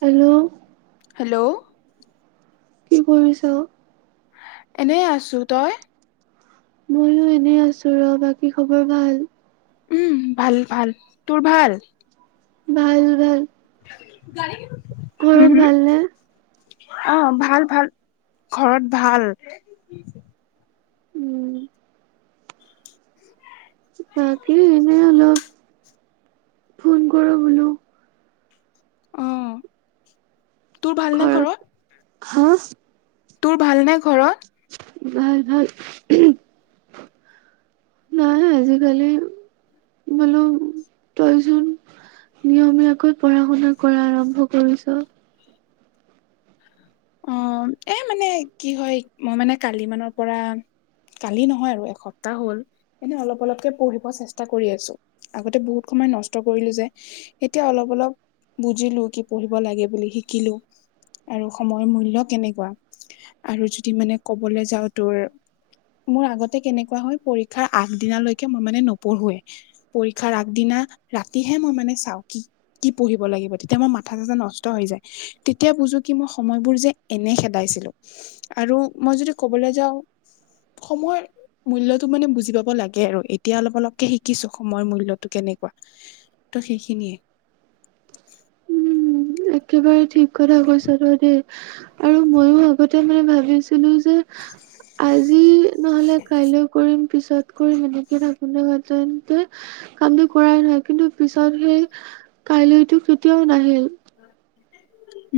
Hello hello কি কৰিছ? এনেই আছোঁ তই? ময়ো এনে আছোঁ ৰ'বা বাকী খবৰ ভাল? উম ভাল-ভাল তোৰ ভাল? ভাল-ভাল। [inaudible] ঘৰত ভালনে? অ' ভাল-ভাল ঘৰত ভাল। উম বাকী এনে অলপ, ফোন কৰোঁ বোলো। অ' তোৰ ভালনে ঘৰত? হা তোৰ ভালনে ঘৰত? ভাল-ভাল, হুম নাই আজিকালি বোলো তইচোন নিয়মীয়াকৈ পঢ়া শুনা কৰা আৰম্ভ কৰিছ। অ' এ মানে কি হয় মই মানে কালি মানৰ পৰা কালি নহয় আৰু এসপ্তাহ হ'ল এনে অলপ অলপকে পঢ়িব চেষ্টা কৰি আছোঁ। আগতে বহুত সময় নষ্ট কৰিলোঁ যে এতিয়া অলপ-অলপ বুজিলোঁ কি পঢ়িব লাগে বুলি শিকিলোঁ। সময়ৰ মূল্য কেনেকুৱা আৰু যদি মানে ক'বলৈ যাও তোৰ মোৰ আগতে কেনেকুৱা হয় পৰীক্ষাৰ আগ দিনালৈকে মই মানে নপঢ়োৱে। পৰীক্ষাৰ আগদিনা ৰাতিহে মই মানে চাও কি কি পঢ়িব লাগিব তেতিয়া মই মাথা চাথা নষ্ট হৈ যায় তেতিয়া বুজো কি মই সময়বোৰ যে এনে খেদাইছিলো আৰু মই যদি ক'বলৈ যাওঁ সময় মূল্যতটো মানে বুজি পাব লাগে আৰু এতিয়া অলপ অলপকে শিকিছো সময়ৰ মূল্যতটো কেনেকুৱা। ত' সেইখিনিয়ে উম একেবাৰে ঠিক কথা কৈছ তই দেই আৰু ময়ো আগতে মানে ভাবিছিলো যে আজি নহ'লে কাইলৈ কৰিম পিছত কৰিম এনেকে ভাবিলোঁ হেতেঁন কামটো কৰাই নহয় কিন্তু পিছত সেই কাইলৈতো কেতিয়াও নাহিল।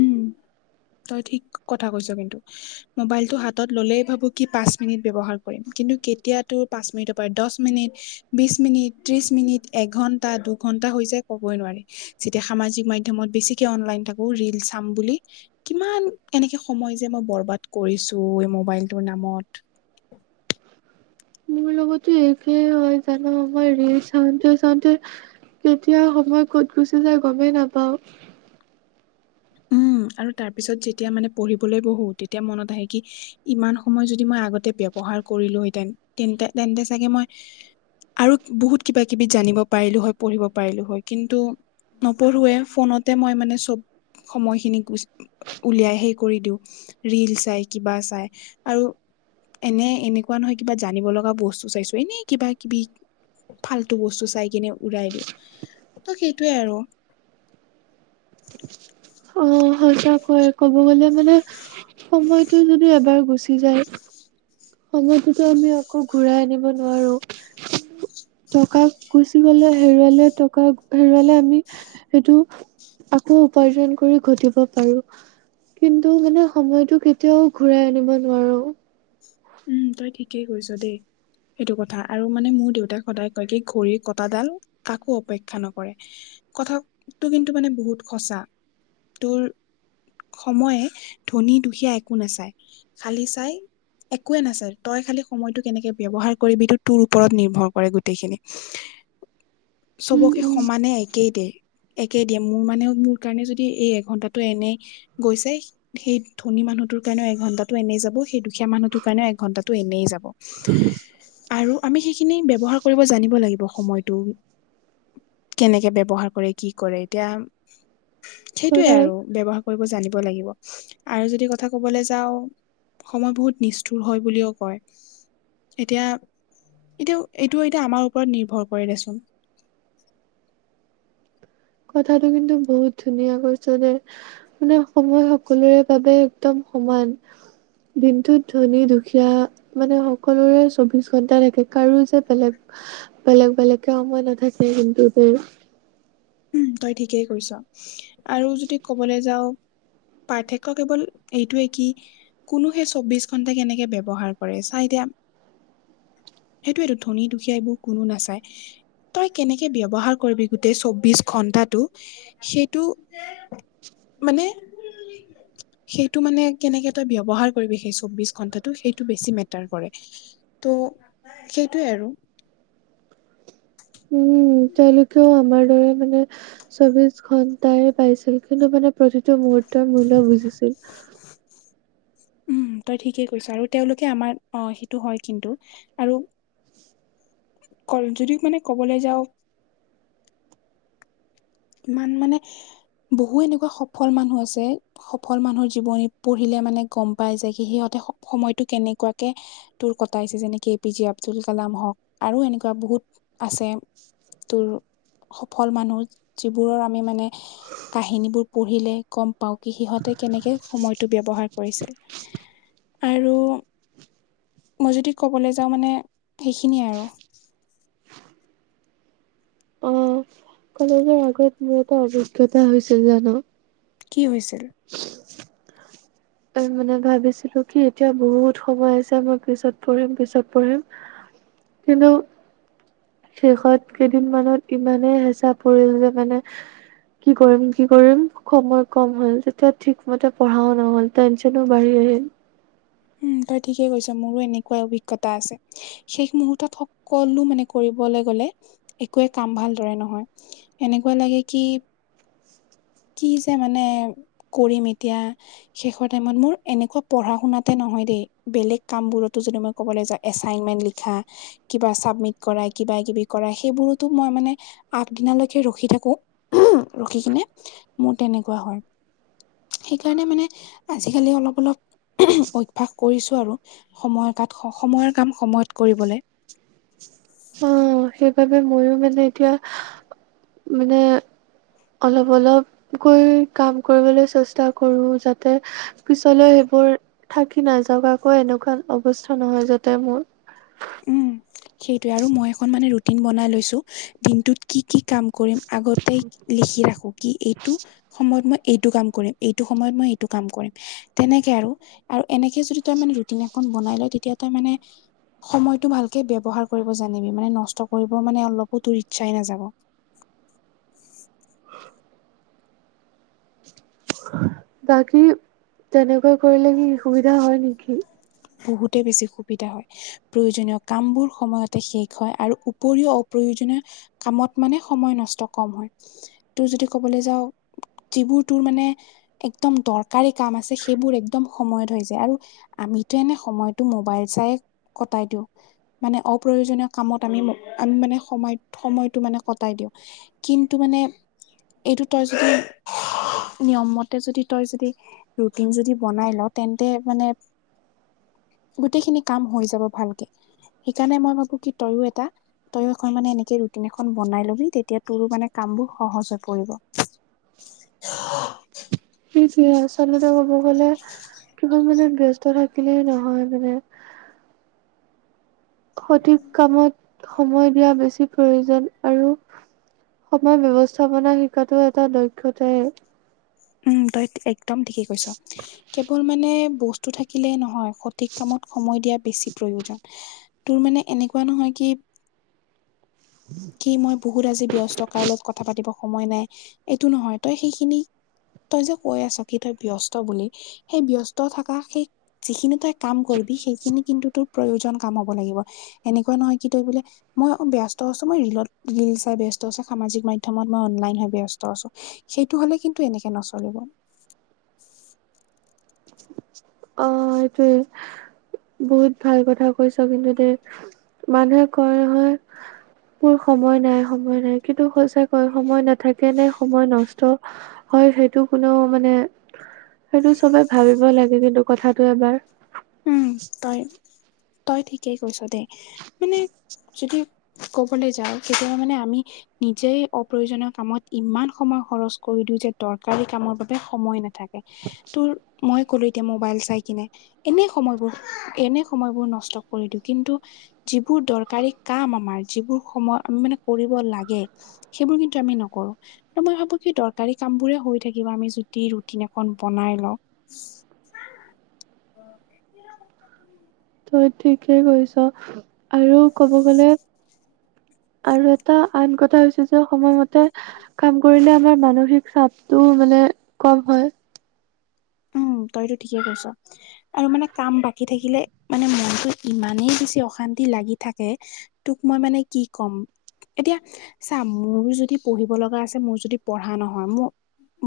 উম তই ঠিক কথা কৈছ কিন্তু। মোবাইলটো হাতত ল'লে ভাবো কি পাঁচ মিনিট ব্যৱহাৰ কৰিম কিন্তু কেতিয়াতো পাঁচ মিনিটৰ পৰা দহ মিনিট, বিশ মিনিট, ত্ৰিশ মিনিট, এঘন্টা, দুঘন্টা হৈ যায় ক'বই নোৱাৰি। যেতিয়া সামাজিক মাধ্যমত বেছিকে অনলাইন থাকোঁ ৰিল চাম বুলি কিমান এনেকে সময় যে মই বৰবাদ কৰিছোঁ এই মোবাইলটোৰ নামত। মোৰ লগতো একেই হয় যান মই ৰিল চাওঁতে- চাওঁতে কেতিয়া সময় ক'ত গুচি যায় গমেই নাপাওঁ। উম আৰু তাৰ পিছত যেতিয়া মানে পঢ়িবলৈ বহোঁ তেতিয়া মনত আহে কি ইমান সময় যদি মই আগতে ব্যৱহাৰ কৰিলোহেতেন তেন্তে, তেন্তে চাগে মই আৰু বহুত কিবা কিবি জানিব পাৰিলোঁ হয়, পঢ়িব পাৰিলোঁ হয় কিন্তু নপঢ়োৱে ফোনতে মই মানে চব সময়খিনি উলিয়াই সেই কৰি দিও ৰিল চাই কিবা চাই আৰু এনে এনেকুৱা নহয় কিবা জানিব লগা বস্তু চাইছো এনে কিবা কিবি ফাল্তু বস্তু চাই কিনে উৰাই দিওঁ ত' সেইটোৱে আৰু। সজাগ হয় ক'ব গ'লে মানে সময়টো যদি এবাৰ গুচি যায়। সময়তোত আমি আকৌ ঘূৰাই আনিব নোৱাৰো। টকা গুচি গলে হেৰুৱালে টকা হেৰুৱালে আমি সেইটো আকৌ উপাৰ্জন কৰি ঘটিব আৰু কিন্তু মানে সময়তটো কেতিয়াও ঘূৰাই আনিব নোৱাৰো। উম তই ঠিকেই কৈছ দেই। সেইটো কথা আৰু মানে মোৰ দেউতাক সদায় কয় কি ঘড়ীৰ কটাডাল কাকো অপেক্ষা নকৰে। কথাটো কিন্তু মানে বহুত সচাঁ তোৰ সময়ে ধনী দুখীয়া একো নাচায় খালী চাই একোৱে নাচাই তই খালি সময়টো কেনেকে ব্যৱহাৰ কৰিবি তোৰ ওপৰত নিৰ্ভৰ কৰে গোটেইখিনি। [inaudible] চবকে উম। সমানে একেই দে। একে দিয়ে মোৰ মানে মোৰ কাৰণে যদি এই এঘন্টাটো এনেই গৈছে সেই ধনী মানুহটোৰ কাৰণেও এঘন্টাটো এনেই যাব সেই দুখীয়া মানুহতোক কাৰণে এক ঘন্টাটো এনেই যাব। আৰু আমি সেইখিনি ব্যৱহাৰ কৰিব জানিব লাগিব সময়টো। কেনেকে ব্যৱহাৰ কৰে কি কৰে এতিয়া সেইটোয়ে কথা আৰু ব্যৱহাৰ কৰিব জানিব লাগিব আৰু যদি কথা কবলৈ যাওঁ সময় বহুত নিচ কঠোৰ হয় বুলিও কয়। এতিয়া এইটো এতিয়া আমাৰ ওপৰত নিৰ্ভৰ কৰে দেচোন। কথাটো কিন্তু বহুত ধুনীয়া কৈছে দে। আপোনাৰ সময় সকলোৰে বাবে একদম সমান। দিনটোত ধনী দুখীয়া মানে সকলোৰে চৌবিশ ঘন্টা থাকে কাৰো যে বেলেগ বেলেগ-বেলেগ কে সময় নাঠাকে কিন্তু তো উম, তই ঠিকেই কয়চ আৰু যদি কবলৈ যাওঁ পাৰ্থক্য কেৱল এইটোয়ে কি কোনো সে চৌবিশ ঘণ্টা কেনেকে ব্যৱহাৰ কৰে চা এতিয়া সেইটোৱো ধনী দুখীয়া এইবোৰ কোনো নাচায়। তই কেনেকে ব্যৱহাৰ কৰিবি গোটেই চৌবিশ ঘন্টাটো সেইটো মানে সেইটো মানে কেনেকে তই ব্যয়ৱহাৰ কৰিবি সেই চৌবিশ ঘন্টাটো সেইটো বেছি মেটাৰ কৰে। ত' সেইটোৱে আৰু। উম, তেওঁলোকেও আমাৰ দৰে মানে চৌবিশ ঘন্টাই পাইছিল কিন্তু মানে প্ৰতিটো মুহুৰ্তৰ মূল্য় বুজিছিল। উম, তই ঠিকেই কৈছ আৰু তেওঁলোকে আমাৰ অ' সেইটো হয় কিন্তু। আৰু [unintelligible] যদিও মানে কবলৈ যাওঁ ইমান মানে বহু এনেকুৱা সফল মানুহ আছে সফল মানুহৰ জীৱনী পঢ়িলে মানে গম পাই যায় সিহঁতে সময়তটো কেনেকুৱাকে তোৰ কটাইছে যেনেকে A P J Abdul Kalam হওক আৰু এনেকুৱা বহুত আছে। তোৰ সফল মানুহ যিবোৰৰ আমি মানে কাহিনীবোৰ পঢ়িলে গম পাওঁ কি সিহঁতে কেনেকে সময়টো ব্যৱহাৰ কৰিছিল। আৰু মই যদি ক'বলে যাওঁ মানে সেইখিনিয়ে আৰু। অ'। কলেজৰ আগত মোৰ এটা অভিজ্ঞতা হৈছিল জানা কি হৈছিল? আৰু মানে ভাবিছিলো কি এতিয়া বহুত সময় আছে মই পিছত পঢ়িম, পিছত পঢ়িম। কিন্ত শেষত কেইদিনমানত ইমানেই হেঁচা পৰিল যে মানে কি কৰিম কি কৰিম সময় কম হ'ল তেতিয়া ঠিকমতে পঢ়াও নহ'ল। টেনচনো বাঢ়ি আহিল উম, তই ঠিকে কৈছ মোৰো এনেকুৱা অভিজ্ঞতা আছে। শেষ মুহূুৰ্তত সকলো মানে কৰিবলে গলে একোৱে কাম ভাল দৰে নহয়। এনেকুৱা লাগে কি। কি যে মানে কৰিম এতিয়া। শেষৰ টাইমত মোৰ এনেকুৱা পঢ়া শুনাতে নহয় দে বেলেগ কাম বোৰতো যদি মই ক'বলে যাওঁ এচাইনমেন্ট লিখা কিবা চাবমিট কৰা কিবা কিবি কৰা সেইবোৰটো মই মানে আগ দিনালেকে ৰখি থাকো। উমহ, ৰখি কিনে মোৰ তেনেকুৱা হয়। সেইকাৰণে মানে আজিকালি অলপ অলপ, অভ্যাস কৰিছোঁ আৰু সময়ৰ কাত স সময়ৰ কাম সময়ত কৰিবলে। অ সেইবাবে ময়ো মানে এতিয়া মানে অলপ অলপ কৈ কাম কৰিবলে চেষ্টা কৰোঁ যাতে পিছলৈ সেইবোৰ থাকি নাযাৱক। আকৌ এনেকুৱা অৱস্থা নহয় যাতে মোৰ উম [inaudible] সেইটোৱে আৰু মই এখন মানে ৰুটিন বনাই লৈছো দিনটোত কি কি কাম কৰিম আগতেই লিখি ৰাখো কি এইটো সময়ত মই এইটো কাম কৰিম এইটো সময়ত মই এইটো কাম কৰিম তেনেকে আৰু, আৰু এনেকে যদি তই মানে ৰুটিন এখন বনাই লয় তেতিয়া তই মানে সময়টো ভালকে ব্যৱহাৰ কৰিব জানিবি মানে নষ্ট কৰিব মানে অলপো তোৰ ইচ্ছাই নাযাব বাকী তেনেকুৱা কৰিলে কি সুবিধা হয় নিকি বহুতে বেছি সুবিধা হয়। প্ৰয়োজনীয় কামবোৰ সময়তে শেষ হয় আৰু উপৰিও অপ্ৰয়োজনীয় কামত মানে সময় নষ্ট কম হয় তোৰ যদি ক'বলে যাওঁ যিবোৰ তোৰ মানে একদম দৰকাৰী কাম আছে সেইবোৰ এক একদম সময়ত হৈ যায়। আৰু আমিটো এনে সময়টো মোবাইল চায়ে কটাই দিওঁ। মানে অপ্ৰয়োজনীয় কামত আমি ম আমি মানে সময় সময়টো মানে কটাই দিওঁ। কিন্তু মানে এইটো তই যদি নিয়ম মতে যদি তই যদি ৰুটিন যদি বনাই লৱ, তেন্তে মানে গোটেই খিনি কাম হৈ যাব ভালকে। সেইকাৰণে মই ভাবো কি তইও এটা তইও এখন মানে এনেকে ৰুটিন এখন বনাই লবি তেতিয়া তোৰো মানে কামবোৰ সহজ হৈ পৰিব। [unintelligible] কি ঠিয় আচলতে ক'ব গ'লে কিবা মানে ব্যস্ত থাকিলেই নহয় মানে সঠিক কামত সময় দিয়া বেছি প্ৰয়োজন আৰু সময় ব্যৱস্থাপনা শিকাটো এটা দক্ষতায়ে। উম তই একদম ঠিকেই কৈছ, কেৱল মানে বস্তু থাকিলেই নহয়। সঠিক কামত সময় দিয়া বেছি প্ৰয়োজন। তোৰ মানে এনেকুৱা নহয় কি কি মই বহুত আজি ব্যস্ত কাৰো লগত কথা পাতিব সময় নাই এইটো নহয় তই সেইখিনি তই যে কৈ আছ কি তই ব্যস্ত বুলি সেই ব্যস্ত থকা সেই যিখিনি তই কাম কৰিবি সেইখিনি কিন্তু তোৰ প্ৰয়োজন কাম হ'ব লাগিব। এনেকুৱা নহয় কি তই বোলে মই ব্যস্ত আছোঁ, মই ৰিলত ৰিল চাই ব্যস্ত আছোঁ। সামাজিক মাধ্যমত মই অনলাইন হৈ ব্যস্ত আছোঁ। সেইটো হ'লে কিন্তু এনেকে নচলিব। অ সেইটোৱে, বহুত ভাল কথা কৈছ কিন্তু দেই মানুহে কয় যে মোৰ সময় নাই সময় নাই। কিন্তু সঁচাকৈ সময় নেথাকে নে, সময় নষ্ট হয় সেইটো কোনেও মানে সেইটো চবে ভাবিব লাগে কিন্তু কথাটো এবাৰ উম, তই তই ঠিকেই কৈছ দে, মানে যদি ক'বলে যাওঁ তেতিয়া মানে আমি নিজেই অপ্ৰয়োজনীয় কামত ইমান সময় খৰচ কৰি দিওঁ যে দৰকাৰী কামৰ বাবে সময় নেথাকে। মই ক'লো এতিয়া মো'বাইল চাই কিনে এনেই সময়বোৰ, এনেই সময়বোৰ নষ্ট কৰি দিওঁ কিন্তু যিবোৰ দৰকাৰী কাম আমাৰ যিবোৰ সময় আমি মানে কৰিব লাগে। সেইবোৰ কিন্তু আমি নকৰোঁ। ত' মই ভাবো কি দৰকাৰী কামবোৰে হৈ থাকিব আমি যদি ৰুটিন এখন বনাই লওঁ। [unintelligible] তই ঠিকে কৈছ। আৰু ক'ব গ'লে আৰু এটা আন কথা হৈছে যে সময়মতে মতে কাম কৰিলে আমাৰ মানসিক চাপটো মানে কম হয়। উম তই এইটো ঠিকেই কৈছ। আৰু মানে কাম বাকী থাকিলে মানে মনটো ইমানেই বেছি অশান্তি লাগি থাকে। তোক মই মানে কি ক'ম। এতিয়া চা মোৰ যদি পঢ়িব লগা আছে মোৰ যদি পঢ়া নহয় মো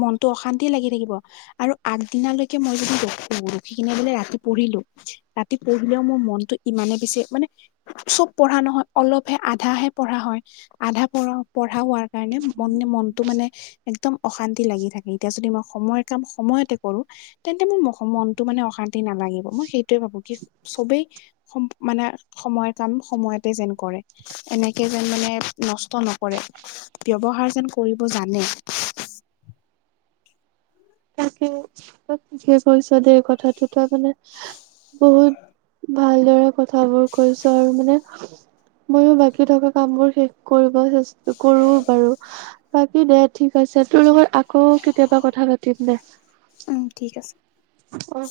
মনটো অশান্তি লাগি থাকিব, আৰু আগ দিনালৈকে মই যদি ৰখো ৰখি কিনে বোলে ৰাতি পঢ়িলো। ৰাতি পঢ়িলেও মোৰ মনটো ইমানে বেছি মানে চব পঢ়া নহয়, অলপহে আধাহে পঢ়া হয়, আধা পঢ় পঢ়া হোৱাৰ কাৰণে মন মনটো মানে একদম অশান্তি লাগি থাকে। এতিয়া যদি মই সময়ৰ কাম সময়তে কৰোঁ, তেন্তে মোৰ ম মনটো মানে অশান্তি নালাগিব। মই সেইটোৱে ভাবো, কি চবেই সম মানে সময়ৰ কাম সময়তে যেন কৰে। এনেকে যেন মানে নষ্ট নকৰে। ব্যৱহাৰ যেন কৰিব জানে। তাকে কৈছ যে কথাটো তাৰ মানে বহুত ভালদৰে কথাবোৰ কৈছ আৰু মানে ময়ো বাকী থকা কামবোৰ শেষ কৰিব চে কৰোঁ বাৰু। বাকী দে ঠিক আছে তোৰ লগত আকৌ কেতিয়াবা কথা পাতিম দে। উম ঠিক আছে। অহ।